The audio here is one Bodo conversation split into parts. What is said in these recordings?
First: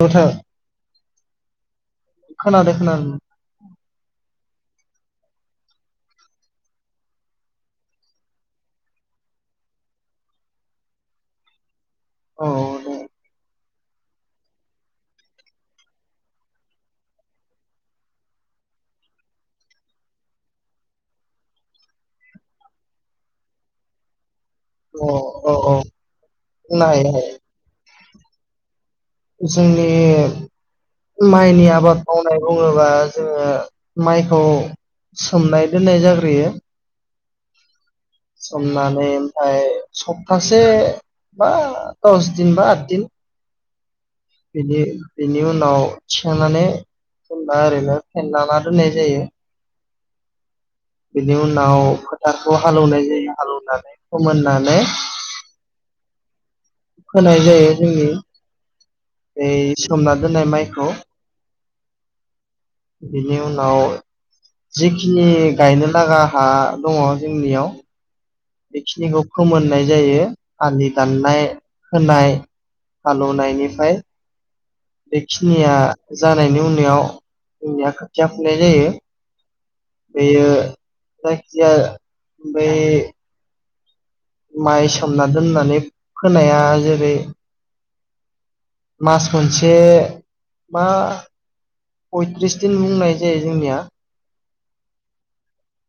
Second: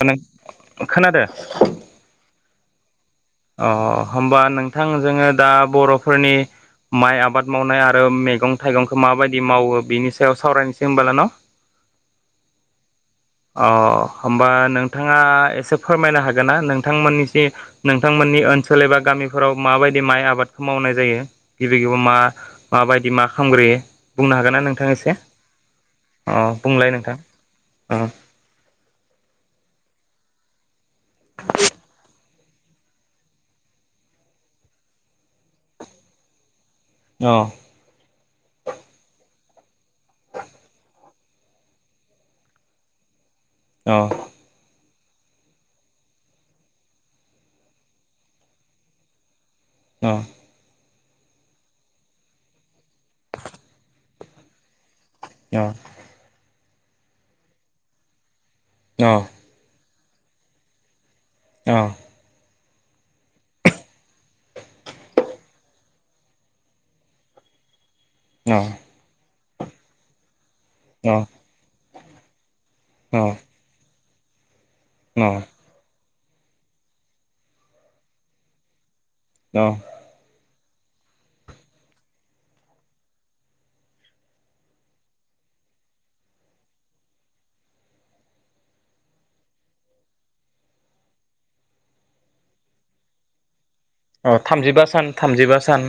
नोंथां [unintelligible] खोनादो। खोनादो खोनादो अ होमबा नोंथां जोङो दा बर'फोरनि माइ आबाद मावनाय आरो मैगं थाइगंखौ माबायदि मावो बिनि सायाव सावरायनोसै होनोमबालाय न' औ दे अ होमबा नोंथाङा एसे फोरमायनो हागोन ना नोंथांमोननि नोंथांमोननि ओ ओनसोल एबा गामिफोराव माबायदि माइ आबादखौ मावनाय जायो गिबि गिबियाव मा माबायदि मा खाला मो बुंनो हागोन ना नोंथां औ एसे औ औ अ बुंनो बुंलाय हायो नोंथां। हायो औ जोंनि माइनि आबाद मावनाय बुङोबा जोङो माइखौ सोमनाय दोननाय जाग्रोयो। अ सोमनानै ओमफ्राय सप्तासे बा दस दिन बा आद दिन अ बिनि बेनि उनाव थिखांनानै जेनेबा ओरैनो फेनलाना दोननाय जायो। औ बेनि उनाव फोथारखौ हालौनाय जायो हालौवनानै फोमोननानै अ फोनाय जायो जोंनि ऐ सोमना दोननाय माइखौ औ बिनि उनाव जिखिनि गायनो लागा हा दङ जोंनियाव बेखिनिखौ फोमोननाय जायो आलि दाननाय होनाय हाल' नाइनि फाइ अ बेखिनिया जानायनि उनाव जोंनिया खोथिया फुनाय जायो। अ अ बेयो जायखिया ओमफ्राय माइ सोमना दोननानै फोनाया जेरै मास मोनसे मा पयथ्रिस दिन बुंनाय जायो जोंनिया अ थामजिबा सान थामजिबा सान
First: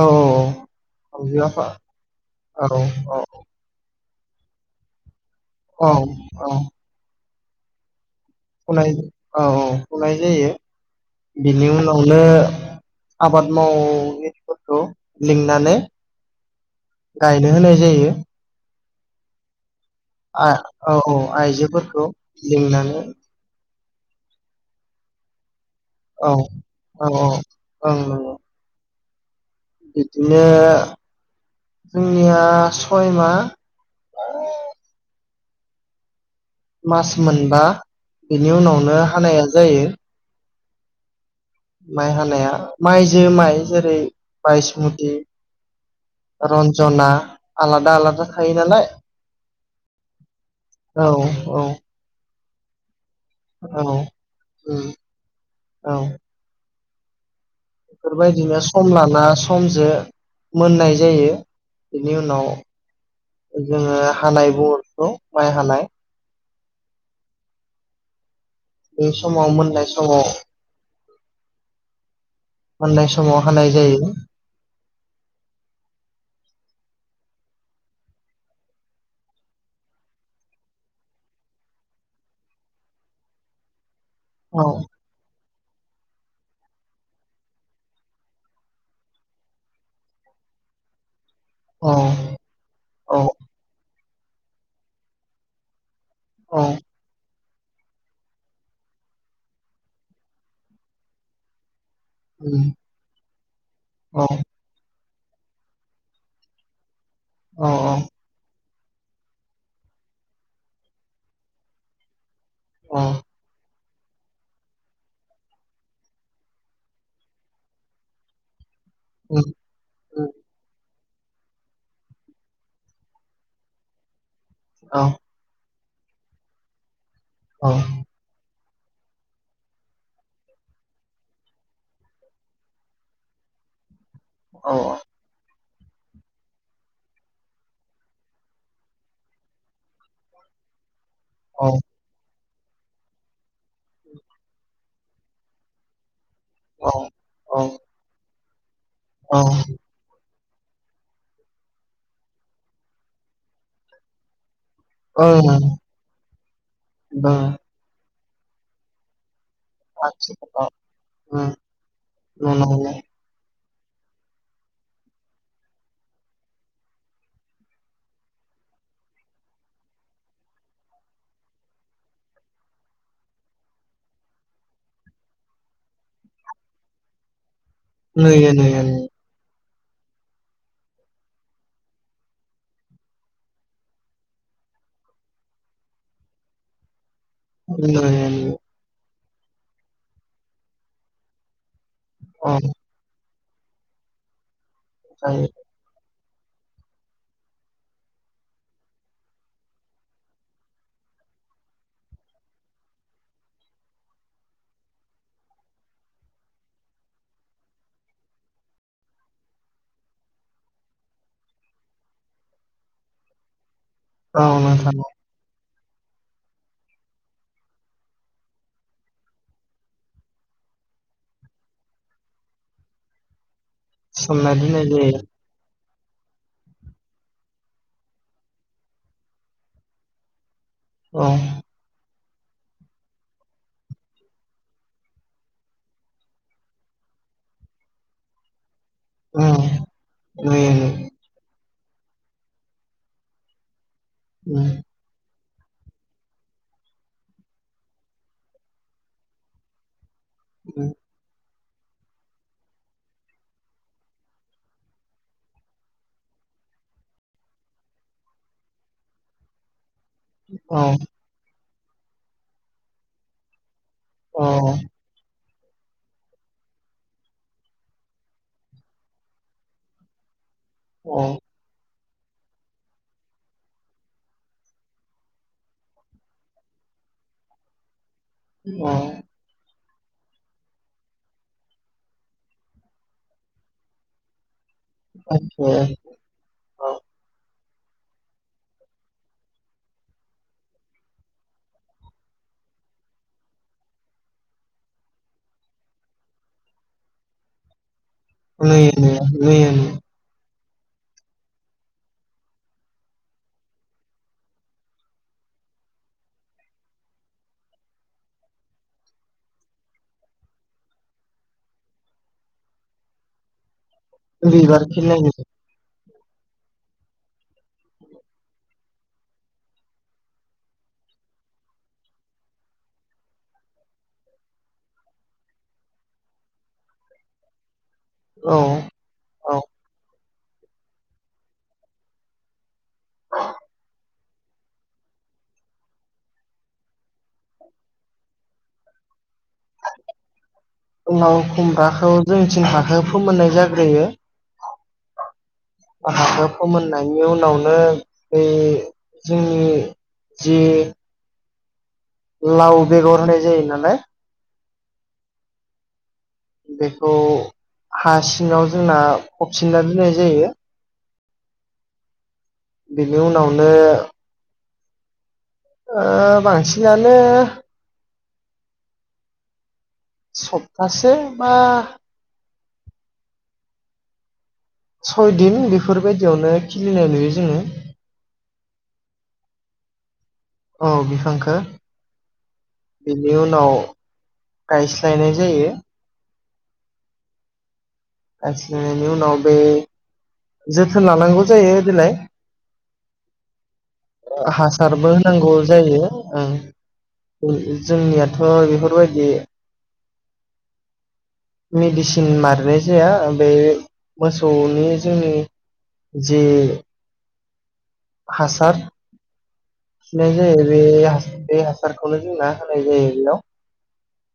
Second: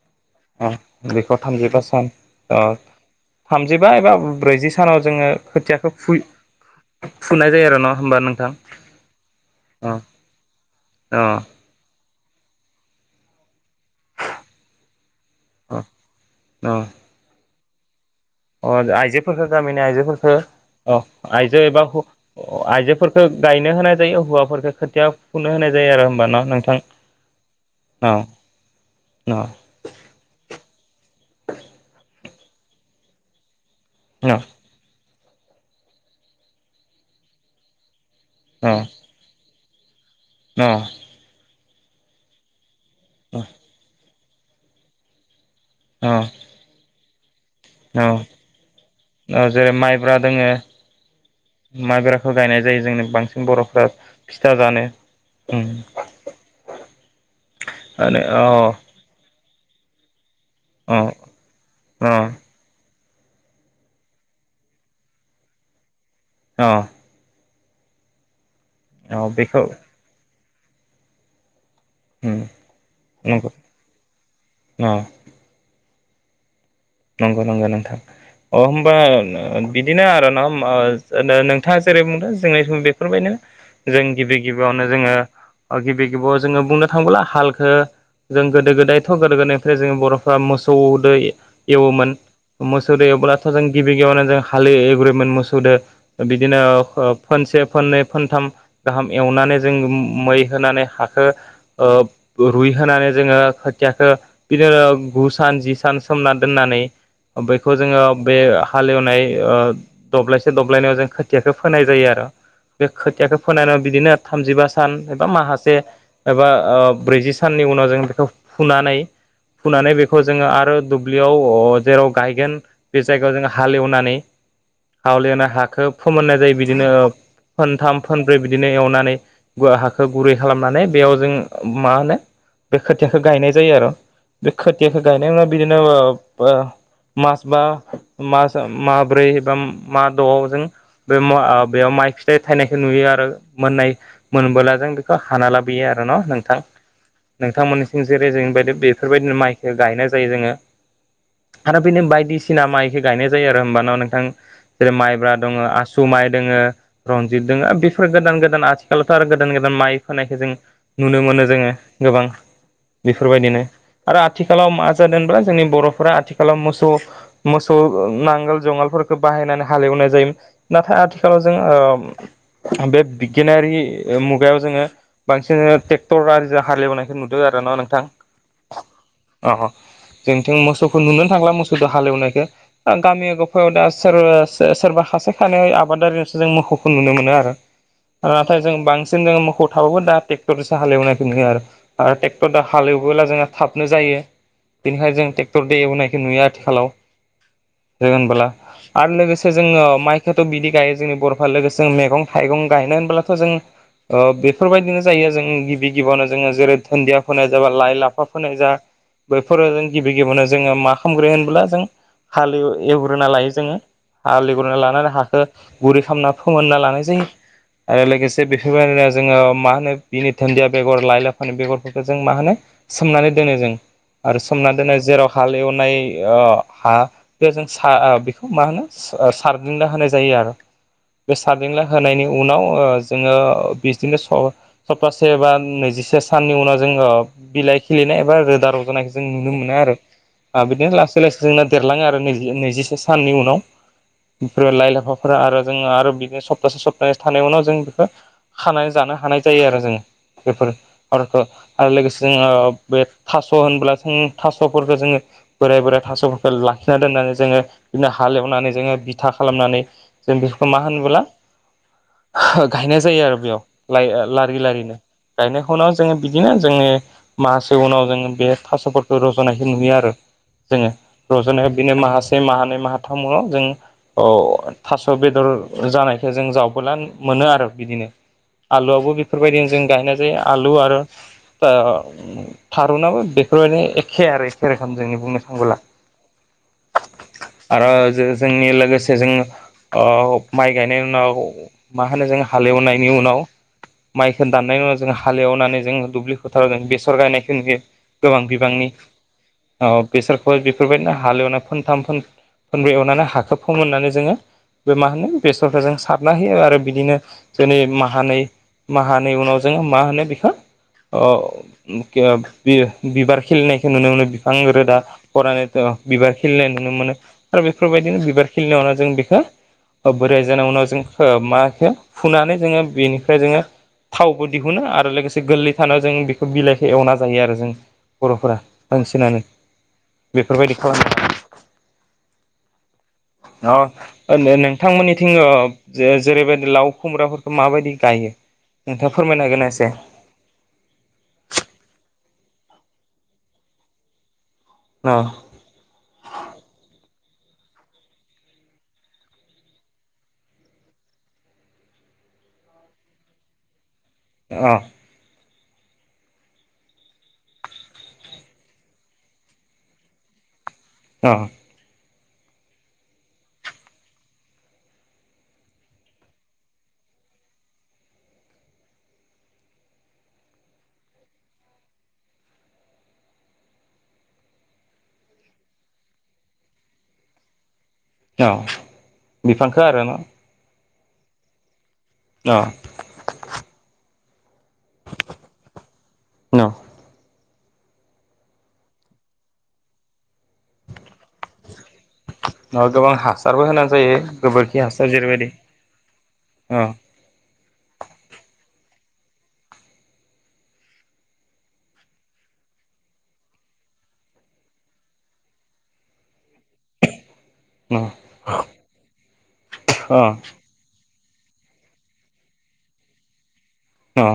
औ औ बेखौ थामजि आफा थामजिबा सान औ औ थामजिबा एबा ब्रैजि सानाव जोङो औ खोथियाखौ फु फुनाय जायो आरो ना होनबा नों नाय औ औ फुनाय जायो अ बेनि उनावनो आबाद मावथिफोरखौ लिंनानै अ अ गायनो होनाय जायो। अ आइजोफोरफोरखौ गामिनि आयजो फोरखो आ औ ओ औ आइजो एबा आइजोफोरखौ लिंनानै आइजोफोरखौ गायनो होनाय जायो हौवाफोरफोरखौ खोथिया फुनो होनाय जायो आरो होनबा औ न'नोंथां औ ओं औ नंगौ न बिदिनो जोंनिया सयमा औ। मास मोनबा बेनि उनावनो हानाया जायो। औ। माइ हानाया माइजो माइ जेरै बायसमुथि रन्जना आलादा औ आलादा थायो नालाय औ जेरै माइब्रा दोङो औ औ माइब्राखौ गायनाय जायो जोंनि बांसिन औ बर'फ्रा फिथा उम जानो उम औ बेफोरबायदिनो सम लाना समजो मोननाय औ जायो औ बेनि उनाव जोङो हानाय बहरखौ माइ हानाय औ। बे औ समाव बेखौ मोननाय समाव मोननाय समाव नंगौ हानाय जायो। औ नंगौ नंगौ नोंथां। अ होनबा बिदिनो आरो न नोंथाङा जेरै बुंदों जोंनि सम बेफोरबायदिनो जों गिबि औ गिबियावनो जोङो गिबि गिबियाव जोङो बुंनो थाङोब्ला हालखो जों गोदो गोदायथ' गोदो गोदायनिफ्राय जों बर'फ्रा मोसौ दै औ एवोमोन मोसौदों औ एवब्लाथ' जों गिबि गेवयावनो जों हाल एवग्रोयोमोन मोसौदो। बिदिनो औ फोनसे फाननै फानथाम गाहाम एवनानै जों मै होनानै हाखो ओ उम रुइ होनोनानै जोङो खोथियाखो औ बिदिनो गु सान जि सान सोमनानै दोननानै औ बेखौ औ जोङो बे हालेवनाय ओ दब्लायसे- दब्लायनैयाव जों खोथियाखौ फोनाय जायो आरो। बे औ खोथियाखौ फोनानै बिदिनो थामजिबा सान एबा माखासे एबा ब्रैजि साननि उनाव जों बेखौ फुनानै उम फुनानै बेखौ उम जोङो आरो दुब्लियाव अ जेराव गायगोन बे जायगायाव जों हालेवनानै औ हालेवनानै हाखौ फोमोननाय जायो बिदिनो ओ औ फोनथाम फोनब्रै बि दिनो एवनानै हाखौ गुरै खालामनानै बेयाव जों मा होनो बे खोथियाखौ गायनाय जायो आरो बे औ खोथियाखौ गायनायावा बिदिनो मास बा मास माब्रै बा मा द' जों बे औ बेयाव माइ फि थाइ थाइनायखौ नुयो आरो मोननाय मोनबोला जों बेखौ हाना लाबोयो आरो न' नों नोंथां औ ओं नोंथांमोननिसिं जेरै जोंबायदि बेफोरबायदिनो माइखो गायनाय जायो जोङो। आरो बिनो बायदिसिना माइखौ गायनाय जायो आरो होमबा न' नोंथां? जेरै माइब्रा ओं दङ आसु माइ दोङो रनजित दोङो बेफोर गोदान गोदान आथिखालावथ' आरो गोदान गोदान माइ फोनायखौ जों आथिखालाव नुनो मोनो उम जोङो गोबां नुनो मोनो बेफोरबायदिनो। आरो आथिखालाव मा जादों होनब्ला जोंनि बर'फोरा आथिखालाव मोसौ-मोसौ नांगोल जगालफोरखौ बाहायनानै हालेवनाय जायोम नाथाय आथिखालाव जों ओम बे बिगियानारि मुगायाव जोङो बांसिन ट्रेक्टर आरि जा हालेवनायखौ नुदों आरो। मोंनङा नोंथां नुयो नुयो अ-अ। जोंनिथिं मोसौखौ नुनो थांला मोसौखौ हालेवनायखो ओ गामि गफायाव दा सोरबा-सो-सोरबाहा बिसोर सानै आबादारियावसो जों मोखोवखौ नुनो मोन नो आरो नुयो नुयो ओ नुयो नाथाय जों बांसिन जों मोखोव थाबाबो दा ट्रेक्टरसो हालेवनायखौ नुयो आरो। आरो ट्रेक्टर औ दा हालेवबोला जोंहा थाबनो जायो बेनिखाय जों जायो ट्रेक्टर दे एवनाय नुयो आथिखालाव जोङो होनबोला। आरो लोगोसे जोङो माइखौथ' बिदि गायो जोंनि बर'फ्रा लोगोसे जों मैगं थाइगं गायनो होनबोब्लाथ' जों ओ बेफोरबायदिनो जायो जों गिबि गिबियावनो जोङो जेरै दुन्दिया फोनाय जाबा लाइ लाफा फोनाय जा बेफ फोर जों गिबि गिबियावनो जोङो मा खालामग्रो होनब्ला जों हालेव एवग्रोना लायो जोङो। औ हाल एवग्रोना नोंथां लानानै हाखो‌ गुरैखामना फोमोनना लानाय जायो। आरो लोगोसे बेफोरबायदिनो जोङो मा होनो बिनि धोनन्दिया बेगर लाइ लाफानि बेगरफोरखौ जों मा होनो सोमनानै दोनो जों आरो सोमना सोमनानै दोननाय दोनो जायो जेराव हाल एवनाय इय हा बे जों सा आ बेखौ मा होनो ओ सारदिंना होनाय जायो आरो। बे सारदिंला होनायनि उनाव ओ जोङो बिसदिनो स-सप्तासे बा नैजिसे साननि उनाव जोङो बिलाय खिलिनाय एबा रोदा रजनाय जों नुनो मोनो आरो आ बिदिनो लासै लासै जोंना देरलाङो आरो नैजि नैजिसे साननि उनाव। इफोरो लाइ लाफा फोरा आरो। जोङो आरो बिदिनो सप्तासे सप्तानै थानाय उनाव जों बिखौ खानानै जानो हानाय जायो आरो जोङो। बेफोर आरोखो आरो लोगोसे जोङो बे थास' होनब्ला उम थास'फोरखौ जोङो बोराय बोराय थास'फोरखौ लाखिना दोननानै जोङो बिदिनो हालेवनानै जोङो बिथा खालामनानै जों बेफोरखौ मा होनबोला हो गायनाय जायो आरो बेयाव। लाइ ओ लारि लारिनो गायनायखनो जोङो बिदिनो जोंनि माहासे उनाव जोङो बे थास'फोरखौ रज'नायखौ नुयो आरो जोङो रज'नाया बिनो माहा से माहानै माहाथाव जों औ थास' बेदर जानायख जों जावबोला मोनो आरो बिदिनो। आलुआवबो बेफोरबायदिनो जों गायनाय जायो आलु आरो ओयो थारूनाबो बेफोरबायदिनो एखे आरो एस खेरोखामजोंनि बुंनो थांबोला। आरो जो जोंनि लोगोसे जों अ माइ गायनायउनाव मा होनो जों हालेव एवनायनि उनाव माइखौ दाननायनि उनाव जों हालेवनानै जोङो दुब्लि फोथाराव जों बेसर गायनायखौ नुयो। गोबां बिबांनि नुयो नुयो औ नुयो बेसर गय बेफोरबायदिनो हालेवना फोनथाम फोन-फोनब्रै एवनानै हाखौ फोमोननानै जोङो बे मा होनो बेसरफोरजों सारना होयो आरो बिदिनो जोंनि माहानै माहानै उनाव जोङो मा होनो बेखौ‌ अ मुखिया बियो। बिबार खिलिनायखौ नुनो मोनो बिफां बिबार रोदा खिलिनाय खरानैथ। बिबार खिलिनाय नुनो मोनो आरो बेफोरबायदिनो बिबार खिलिनायावनो जों बिखौ ओ बोराय जानाय उनाव जोंखौ माखो फुनानै जोङो बेनिफ्राय जोङो थावबो दिहुनो आरो लोगोसे गोरलै थानायाव जों बिखौ बिलाइखौ एवना जायो आरो जों। औ बर'फोरा बांसिनानो औ बेफोरबायदि खालामो आरो। अ नो-नोंथांमोननिथिं अ जे-जेरैबायदि लाव खुमब्राफोरखौ माबायदि गायो? नोंथाब औ दे लाव खुमब्राखौ जोंनिथिं हाखो फोमोननाय जाग्रोयो। न। हाखो फोमोननायनि उनावनो बै जोंनि जि लाउ बेेगर होनाय जायो नालाय अ बेखौ हासिङाव जोंना फबसिनना दोननाय जायो अ बेनि उनावनो ओ बांसिनानो सप्तासे बा सयदिन बेफोरबायदियावनो खिलिनाय नुयो जोङो औ बिफांखो आरो ना औ बिफांखो अ बिनि उनाव गायस्लायनाय जायो न' [unintelligible] नायनि उनाव बे जोथोन लानांगौ जायो देलाय ओ गोबां हासारबो होनां हासारबो होनांगौ जायो अ ओ जोंनियाथ' बेफोरबायदि मेडिसिन मारनाय जाया बे मोसौनि जोंनि जे हासार नाय अ जायो बे हास बे हासारखौनो जों ना होनाय जायो बेयाव अह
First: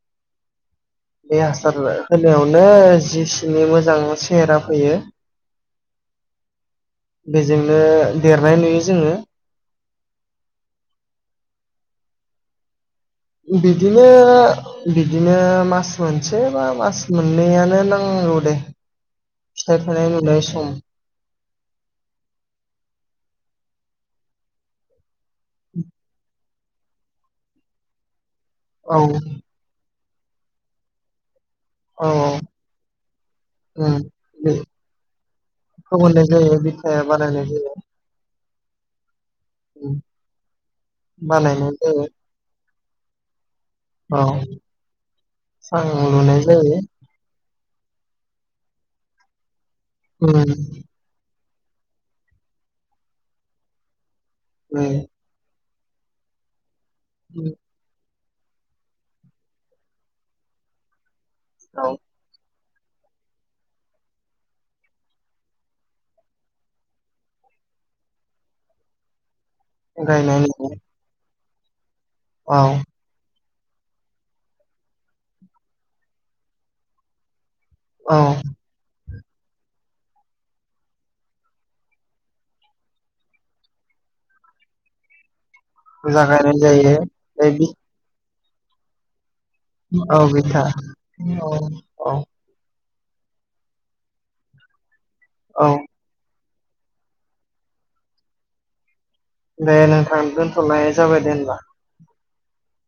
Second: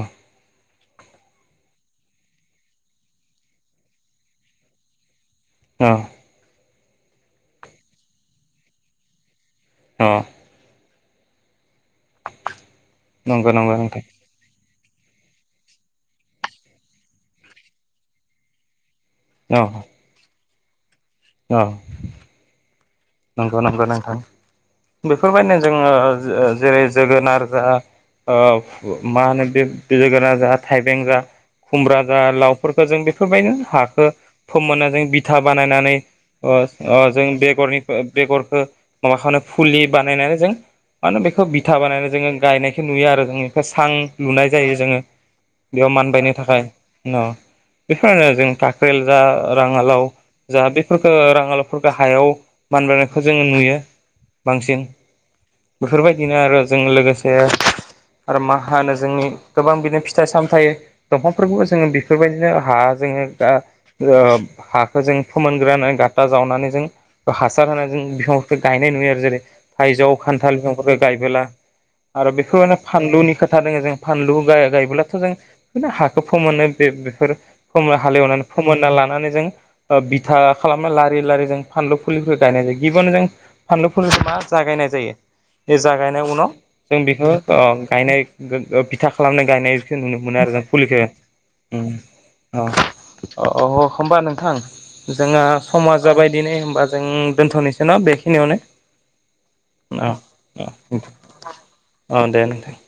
बे हासार होनायावनो जिसिनि मोजां सेहेरा फैयो औ बेजोंनो देरनाय नुयो जोङो औ नंगौ नंगौ बिदिनो नोंथां बिदिनो मास मोनसे बा मास मोननैयनो नांगौ दे औ फिथाइ थानाय नुनाय सम औ नंगौ नंगौ नोंथां बेफोरबायदिनो जोङो ओ जेरै जोगोनार जा ओ औ मा होनो बे बे जोगोना जा थाइबें जा खुमब्रा औ जा लावफोरखौ जों बेफोरबायदिनो उम हाखो बेखौ फोमोननानै जों बिथा बानायनानै मोननाय अ जायो अ बिथाया जों बानायनाय जायो बेगरनि ओ बेगरफोर मा खालाम फुलि उम बानायनानै जों मा होनो बेखौ बानायनाय बिथा जायो बानायनानै जोङो गायनाय खौ नुयो आरो जों बेफ्राय सां औ लुनाय जायो जोङो सां बेयाव मानबायनो लुनाय थाखाय जायो बेफोर जों थाख्रेल जा राङालाव उम जा उम बेफोरखौ राङालाव फोरखौ हायाव मानबायोनायखौ जोङो नुयो बांसिन उम बेफोरबायदिनो आरो जों लोगोसे आरो मा होनो जोंनि गोबां बिदिनो फिथाइ सामथायाइ दंफांफोरखौबो जोङो औ बेफोरबायदिनो हा जोङो दा ओ हाखौ जों फोमोनग्रानै गाटा जावनानै जों हासार होनानै जों बिफांफोरखौ गायनाय नुयो आरो जेरै थाइजौ गायनाय खान्थाल नुयो, बिफांफोरखौ गायबोला आरो बेखौ औ माने फानलुनि खाथ खोथा दोङो जों फानलु गायोबोब्लाथ' जों बिदिनो हाखौ फोमोनो बेफोर फोम औ हालेवनानै फोमोनना लानानै जों बिथा खालामो लारि लारि जों फानलु फुलिखो गायनाय जायो गिबियावनो जों फानलुफोर मा जागायनाय जायो बुरजा जागायनायनि उनाव गायनाय जायो जों बेखौ बे गायनाय गो गो बिथा खालामनाय गायनायखौ औ नुनो मोनो आरो बिथा जों फुलिखौ औ उम औ अ अ होमबा नोंथां जोंहा औ समा जाबाय दिनै होमबा जों दोन्थ'नोसै ना बेखिनियावनो दे औ नोंथां औ दोनथ'नाय जाबाय दे होमबा औ दे नोंथां